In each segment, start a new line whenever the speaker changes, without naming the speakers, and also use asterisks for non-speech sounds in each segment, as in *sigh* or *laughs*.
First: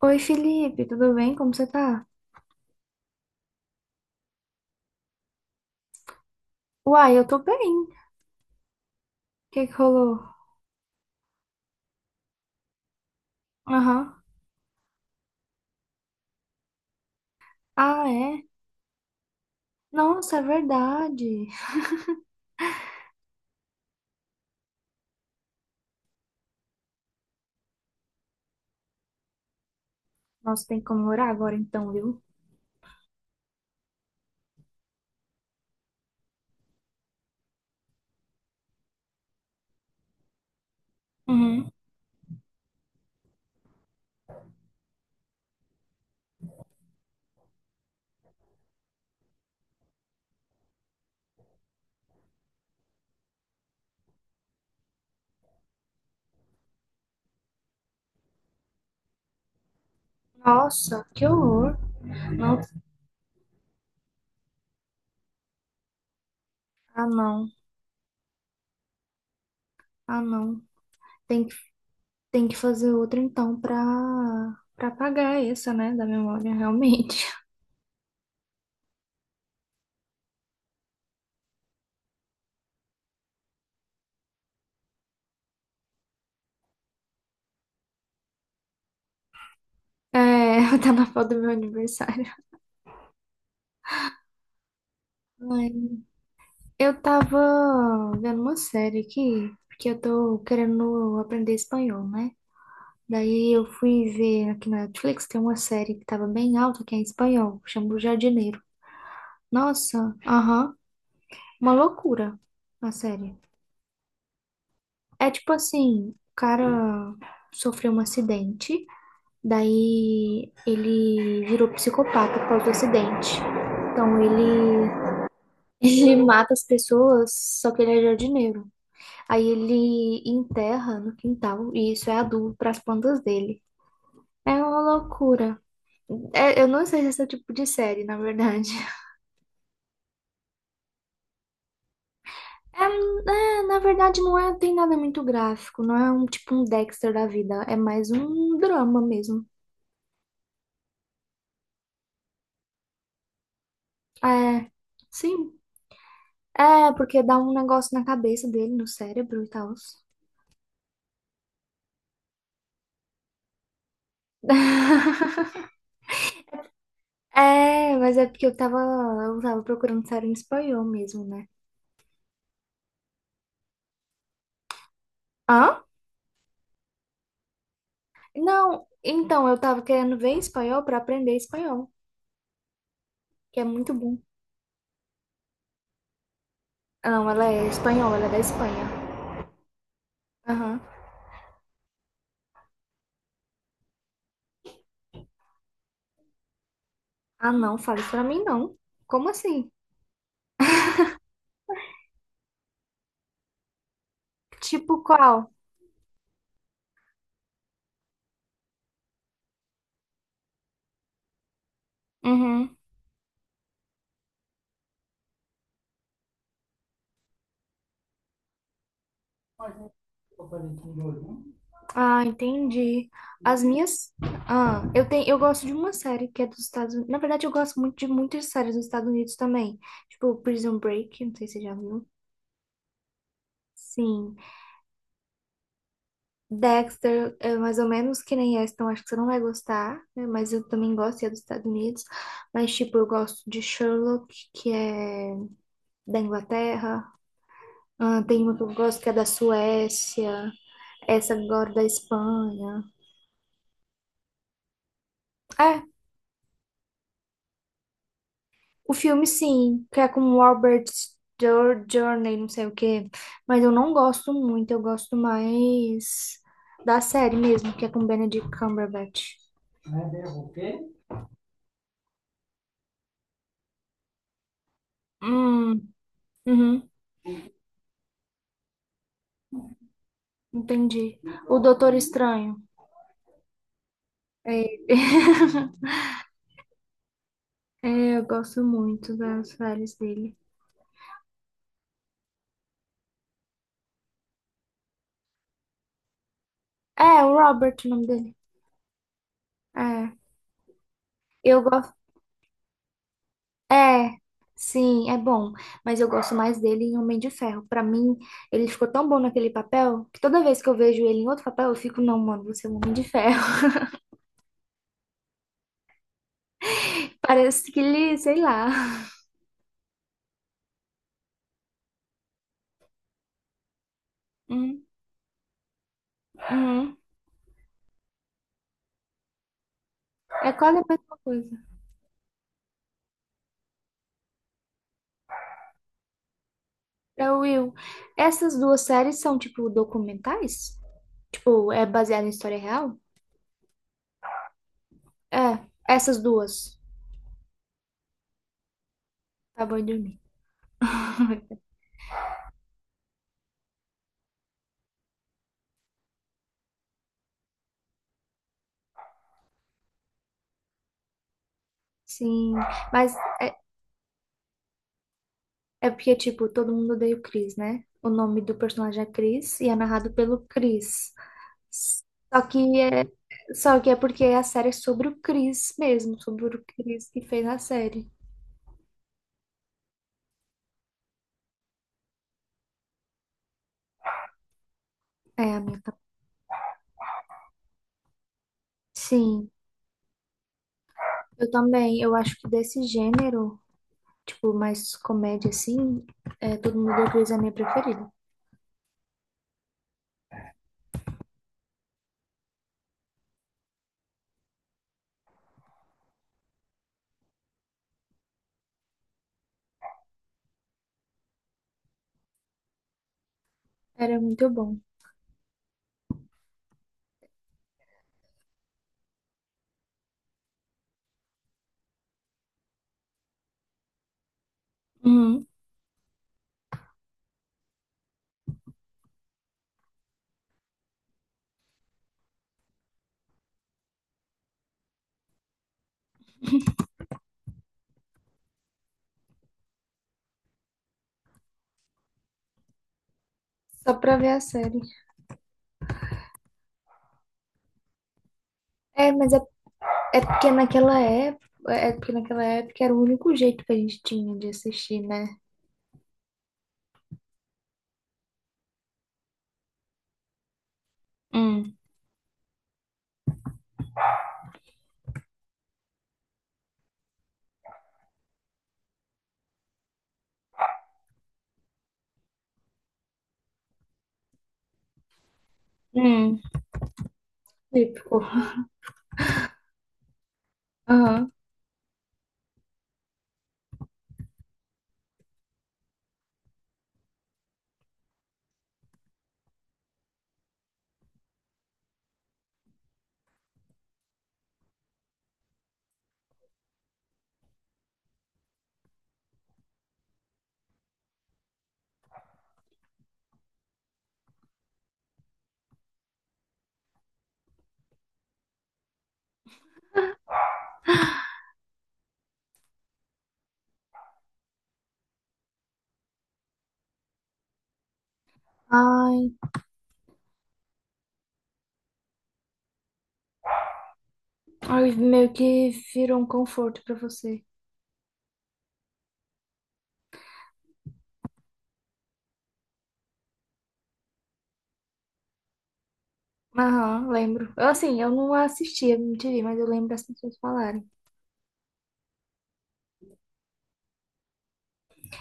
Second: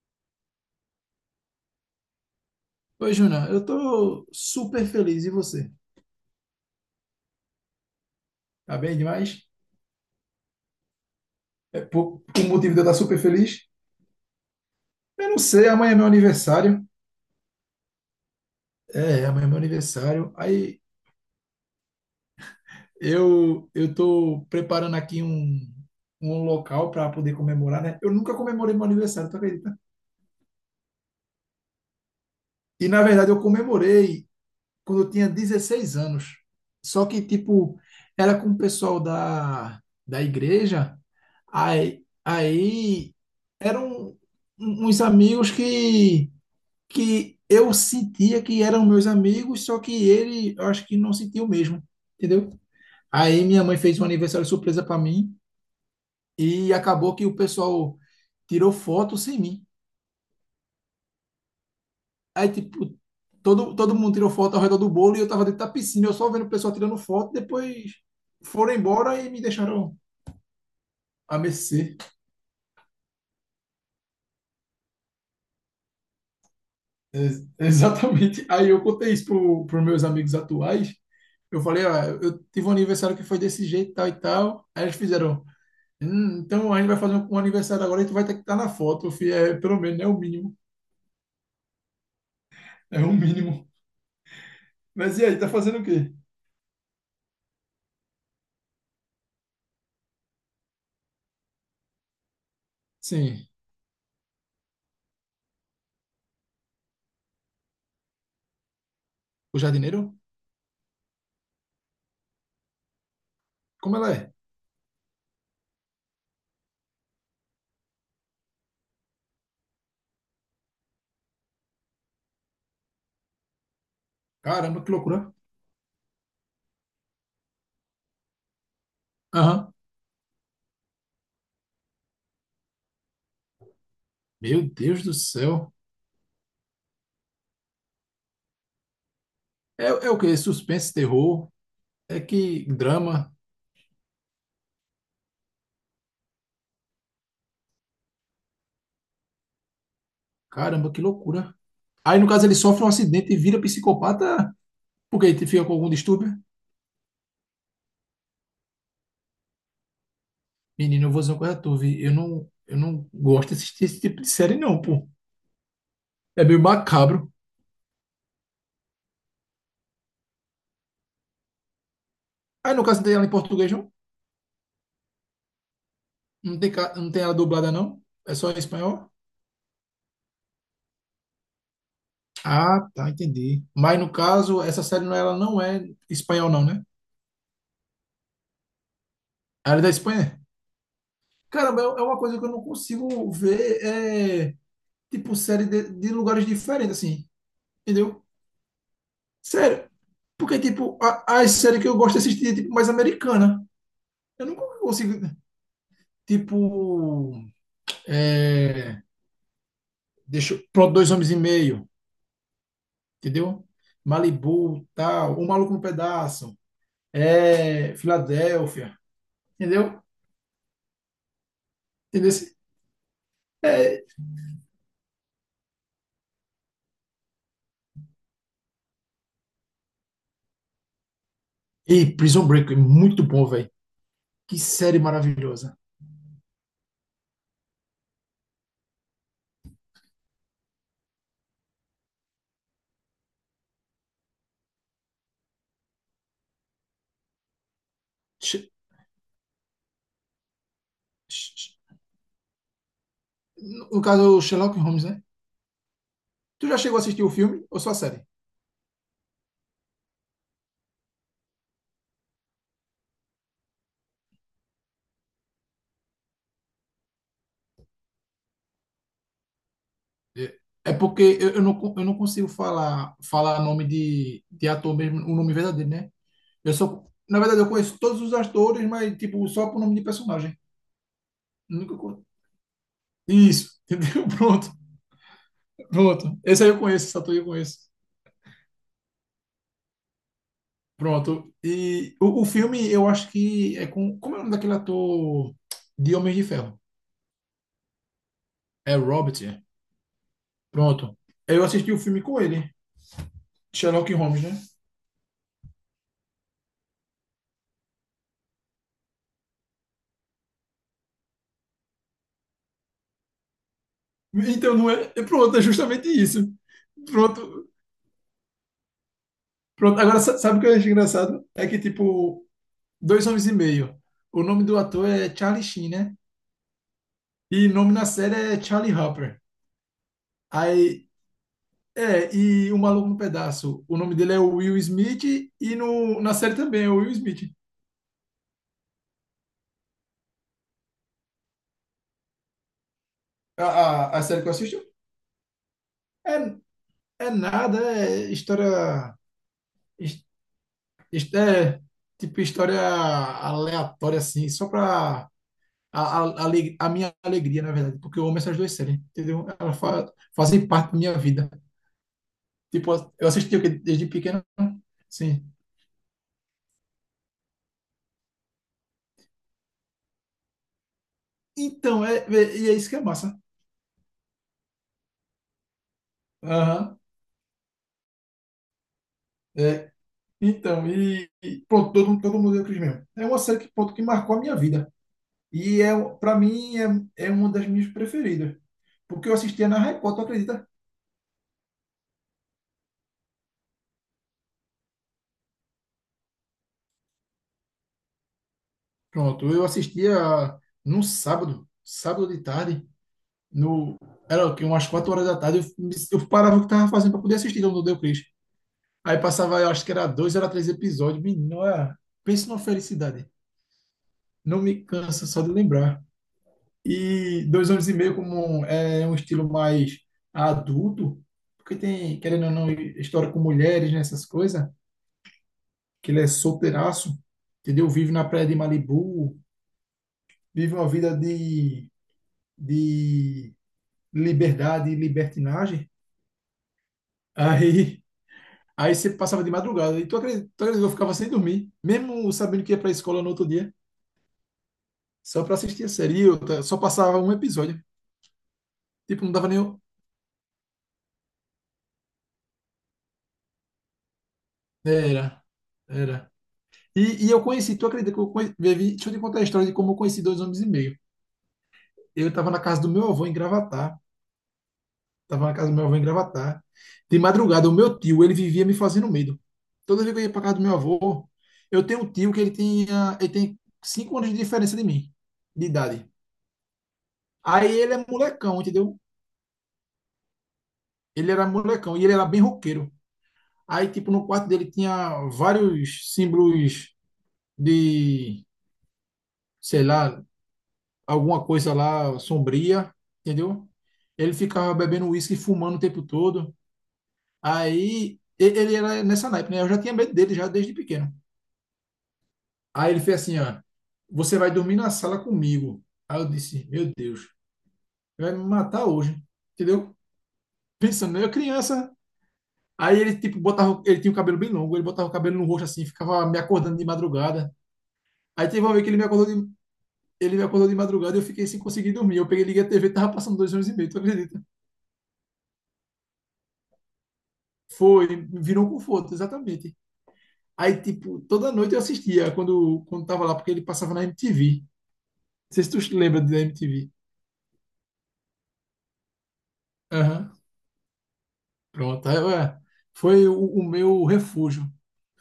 Oi, Felipe, tudo bem? Como você tá?
Oi, Juna, eu tô super feliz. E você?
Uai, eu tô bem. O
Tá bem demais?
que que rolou?
É por motivo de eu estar super feliz?
Aham.
Eu não sei, amanhã é meu aniversário.
Ah, é?
É, amanhã é meu aniversário.
Nossa, é
Aí
verdade.
eu tô preparando aqui um local para poder comemorar, né? Eu nunca comemorei meu aniversário, tu acredita?
Nossa, tem que comemorar agora então, viu?
E na verdade eu comemorei quando eu tinha 16 anos. Só que, tipo, era com o pessoal da igreja,
Uhum.
aí eram uns amigos que eu sentia que eram meus amigos, só que ele, eu acho que não sentiu mesmo, entendeu? Aí minha mãe fez um aniversário surpresa para mim e acabou que o pessoal tirou foto sem mim.
Nossa, que horror.
Aí,
Não,
tipo, todo mundo tirou foto ao redor do bolo e eu tava dentro da piscina, eu só vendo o pessoal tirando
ah,
foto,
não.
depois foram embora e me deixaram
Ah, não.
a
Tem que,
mercê.
tem que fazer outra então pra apagar essa, né, da memória, realmente. *laughs*
*laughs* Exatamente. Aí eu contei isso pros meus amigos atuais. Eu falei, ó, eu tive um aniversário que foi desse jeito, tal e tal. Aí eles fizeram, então a gente vai fazer um aniversário agora e tu vai ter que estar na foto, filho. É, pelo menos, é
É,
o mínimo.
*laughs* tá na foto do meu aniversário.
É o mínimo. Mas e aí, tá
Ai,
fazendo o quê?
eu tava vendo uma série aqui, porque eu tô querendo aprender espanhol, né?
Sim,
Daí eu fui ver aqui na Netflix, tem uma série que tava bem alta, que é em espanhol, chama O Jardineiro.
o
Nossa,
jardineiro?
aham, uma loucura a série.
Como ela é?
É tipo assim, o cara sofreu um acidente, daí ele virou psicopata por causa do acidente. Então
Caramba,
ele,
que loucura.
*laughs* ele mata as pessoas, só que ele é jardineiro. Aí
Aham.
ele enterra no quintal, e isso é adubo para as plantas dele. É
Meu
uma
Deus do
loucura.
céu.
É, eu não sei se esse é o tipo de série, na verdade. *laughs*
É, é o quê? Suspense, terror, é que
É,
drama.
é, na verdade, não é, tem nada muito gráfico. Não é um tipo um Dexter da vida. É mais um drama mesmo.
Caramba, que loucura. Aí, no caso, ele sofre um acidente e vira psicopata
É,
porque ele
sim.
fica com algum distúrbio.
É, porque dá um negócio na cabeça dele, no cérebro e tal.
Menino, eu vou dizer uma coisa a tu, vi. Eu não gosto de assistir esse tipo de série, não, pô.
*laughs*
É meio macabro.
É, mas é porque eu tava procurando série em espanhol mesmo, né?
Aí, no caso, não tem ela em português, não?
Hã?
Não tem, não tem ela dublada, não? É só em
Não,
espanhol?
então, eu tava querendo ver espanhol pra aprender espanhol,
Ah, tá,
que é
entendi.
muito
Mas, no
bom.
caso, essa série, não, é, ela não é espanhol, não, né?
Não, ela é espanhola. Ela é da Espanha.
Ela é da Espanha?
Aham.
Caramba, é é uma coisa que eu não consigo ver. É, tipo, série de lugares diferentes, assim,
Ah, não, fala isso pra
entendeu?
mim não. Como assim?
Sério. Porque, tipo, as séries que eu gosto de assistir é, tipo, mais americana. Eu nunca
Tipo
consigo,
qual?
tipo, é, pronto, dois homens e meio,
Uhum.
entendeu? Malibu, tal, o Maluco no Pedaço, é, Filadélfia, entendeu?
Ah,
Entendeu? esse-
entendi. As
É,
minhas. Ah, eu tenho, eu gosto de uma série que é dos Estados Unidos. Na verdade, eu gosto muito de muitas séries dos Estados Unidos também. Tipo Prison Break, não sei se você já viu.
e Prison Break, é muito bom, velho.
Sim.
Que série maravilhosa.
Dexter, é mais ou menos que nem essa, então acho que você não vai gostar, né? Mas eu também gosto, e é dos Estados Unidos. Mas, tipo, eu gosto de Sherlock, que é da Inglaterra. Ah, tem uma que
Sh-
eu gosto que é da Suécia. Essa
sh-
agora
sh-
da Espanha.
No caso, Sherlock Holmes, né?
É,
Tu já chegou a assistir o filme ou só a série?
o filme sim, que é com o Robert Journey, não sei o quê. Mas eu não gosto muito, eu gosto mais da série mesmo, que é com Benedict Cumberbatch.
É
Quê?
é porque eu não, eu não consigo falar nome de ator mesmo, o nome verdadeiro,
Hum,
né? Eu
uhum,
só, na verdade, eu conheço todos os atores, mas tipo, só por nome de personagem.
entendi. O Doutor
Nunca co-
Estranho.
Isso, *laughs* entendeu?
É, *laughs*
Pronto. Esse aí eu conheço, esse ator eu conheço.
é, eu gosto muito das séries dele.
Pronto. E o filme, eu acho que é com. Como é o nome daquele ator de Homem de Ferro?
É, o Robert, o nome dele.
É Robert. É.
É,
Pronto.
eu
Eu assisti
gosto.
o filme com ele,
É,
Sherlock Holmes, né?
sim, é bom, mas eu gosto mais dele em Homem de Ferro. Pra mim, ele ficou tão bom naquele papel que toda vez que eu vejo ele em outro papel, eu fico, não, mano, você é um Homem de Ferro.
Então não é. É pronto, é justamente isso.
*laughs*
Pronto,
Parece que ele, sei lá.
pronto, agora sabe o que eu acho engraçado? É que, tipo, Dois Homens e Meio. O nome do
Hum,
ator é Charlie Sheen, né?
hum.
E o nome na série é Charlie Harper.
É quase a
Aí,
mesma coisa.
é, e O Maluco no Pedaço. O nome dele é Will Smith e no, na série também é Will
É o
Smith.
Will. Essas duas séries são tipo documentais? Tipo, é baseado em história real?
A série que eu assisto
É, essas
é,
duas.
é nada, é história.
Tá bom de dormir.
his-
*laughs*
É, tipo, história aleatória, assim, só pra. A minha alegria, na verdade, porque eu amo essas duas séries, entendeu? Fazem parte da minha vida.
Sim,
Tipo,
mas
eu assisti o que desde pequeno. Sim.
é porque, tipo, todo mundo odeia o Chris, né? O nome do personagem é Chris e é narrado pelo Chris.
Então, é,
Só
é- e é
que
isso que é
é,
massa.
só que é porque a série é sobre o Chris mesmo, sobre o
Aham.
Chris que fez a série.
É. Então, e pronto, todo mundo deu o Cris mesmo. É uma série que, pronto, que marcou a minha vida.
É, a minha.
E é, para mim é, é uma das minhas preferidas. Porque eu
Sim,
assistia na Record, tu acredita?
eu também. Eu acho que desse gênero, tipo, mais comédia assim, é, Todo Mundo Odeia o Chris é a minha preferida.
Pronto, eu assistia num sábado, sábado de tarde, no, era o quê? Umas 4 horas da tarde, eu parava o que estava fazendo para poder assistir Todo Mundo Deu Cris. Aí passava, eu acho que era dois, era três episódios. Pensa numa felicidade.
Era muito
Não
bom.
me cansa só de lembrar. E dois anos e meio como é um estilo mais adulto, porque tem, querendo ou não, história com mulheres, nessas coisas,
Uhum.
que ele é solteiraço, entendeu? Vive na praia de Malibu, vive uma vida de liberdade e libertinagem. Aí, aí você passava de madrugada, e tu acredita que eu ficava sem dormir, mesmo sabendo que ia pra escola no outro dia,
Só pra ver a série.
só pra assistir a série, e eu só passava um episódio.
É,
Tipo,
mas
não
é,
dava nem.
é porque naquela época era o único jeito que a gente tinha de assistir, né?
Era, era. E eu conheci, tu acredita que eu conheci, Vivi, deixa eu te contar a história de como eu conheci dois homens e meio.
Hum.
Eu estava na casa do meu avô em Gravatar, estava na casa do meu avô em Gravatar. De madrugada, o meu tio, ele vivia me fazendo medo. Toda vez que eu ia para casa do meu avô, eu tenho um tio que ele tem 5 anos de diferença de mim, de idade.
Hum,
Aí ele é
típico.
molecão, entendeu? Ele
Aham.
era molecão e ele era bem roqueiro. Aí, tipo, no quarto dele tinha vários símbolos de, sei lá, alguma coisa lá sombria, entendeu? Ele ficava bebendo uísque e fumando o tempo todo. Ele era nessa naipe, né? Eu já tinha medo dele já desde pequeno. Aí ele fez assim, ó, você vai dormir na sala comigo. Aí eu disse, meu Deus, vai me matar hoje, entendeu? Pensando, né? Eu criança. Aí ele tipo botava, ele tinha o cabelo bem longo, ele botava o cabelo no rosto assim, ficava me acordando de madrugada. Aí teve uma vez que
Ai,
ele me acordou de madrugada e eu fiquei sem conseguir dormir. Eu peguei, liguei a TV, tava passando dois anos e meio, tu acredita?
ai, meio que virou um conforto pra você.
Foi, virou um conforto, exatamente. Aí, tipo, toda noite eu assistia quando tava lá, porque ele passava na MTV. Não sei se tu te lembra da MTV.
Aham, lembro. Eu, assim, eu não assistia MTV, mas eu lembro as
Aham,
pessoas falarem.
pronto. Aí, ué, foi o meu refúgio.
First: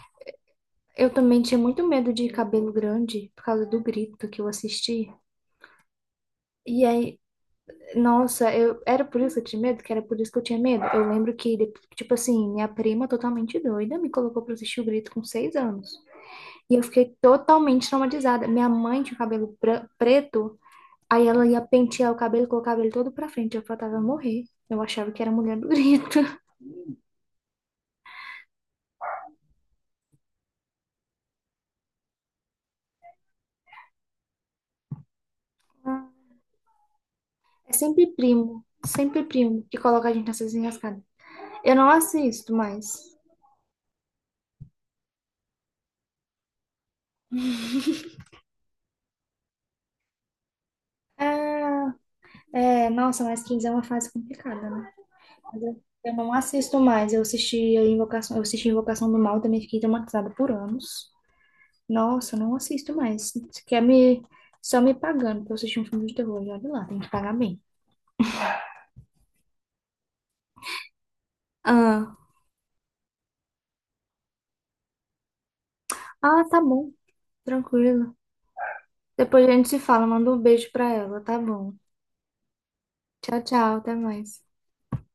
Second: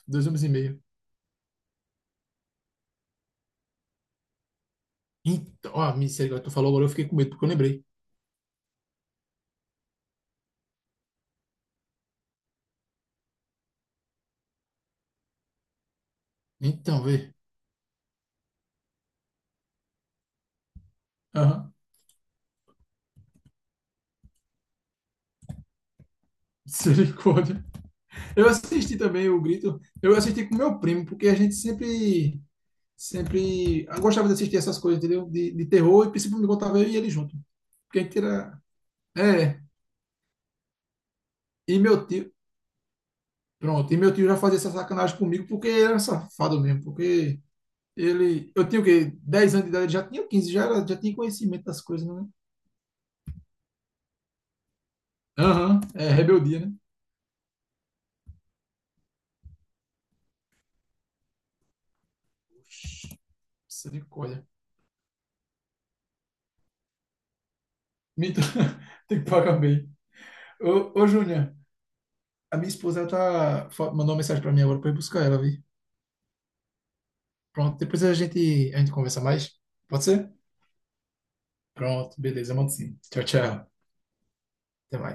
Dois anos e meio.
Eu também tinha muito medo de cabelo grande por causa do grito que eu assisti.
Então, ó, misericórdia, tu falou
E
agora, eu fiquei com
aí,
medo, porque eu lembrei.
nossa, eu era por isso que eu tinha medo, que era por isso que eu tinha medo. Eu lembro que, tipo assim, minha prima totalmente doida me colocou pra assistir o grito com 6 anos. E eu
Então,
fiquei
vê.
totalmente traumatizada. Minha mãe tinha cabelo preto. Aí ela ia
Aham,
pentear o cabelo, colocava ele todo pra frente, eu faltava morrer. Eu achava que era mulher do grito.
*laughs* misericórdia. Eu assisti também o Grito. Eu assisti com meu primo, porque sempre eu gostava de assistir essas coisas, entendeu? De terror, e
*laughs*
principalmente quando tava eu e ele junto.
É
Porque a gente era.
sempre primo
É,
que coloca a gente nessas enrascadas. Eu
e
não
meu tio,
assisto mais.
pronto, e meu tio já fazia essa sacanagem comigo porque ele era safado mesmo, porque ele, eu tinha o quê? 10 anos de idade, ele já tinha 15 já, era, já tinha conhecimento das coisas, né?
É, nossa, mas 15 é uma fase complicada, né? Mas
Aham,
Eu
é
eu não
rebeldia, né?
assisto mais. Eu assisti a Invocação, eu assisti Invocação do Mal, também fiquei traumatizada por anos. Nossa, eu não assisto
Oxi,
mais. Você quer me
misericórdia.
só me pagando pra eu assistir um filme de terror, e olha lá, tem que pagar bem.
Mito, *laughs* tem que pagar bem. Ô, ô Júnior,
Ah,
a minha esposa ela tá, mandou uma mensagem pra mim agora pra eu ir buscar ela, vi?
ah, tá bom,
Pronto, depois
tranquilo.
a gente conversa
Depois a
mais.
gente se
Pode
fala, manda
ser?
um beijo pra ela, tá bom?
Pronto, beleza, mando sim. Tchau,
Tchau,
tchau.
tchau, até mais.
Até mais.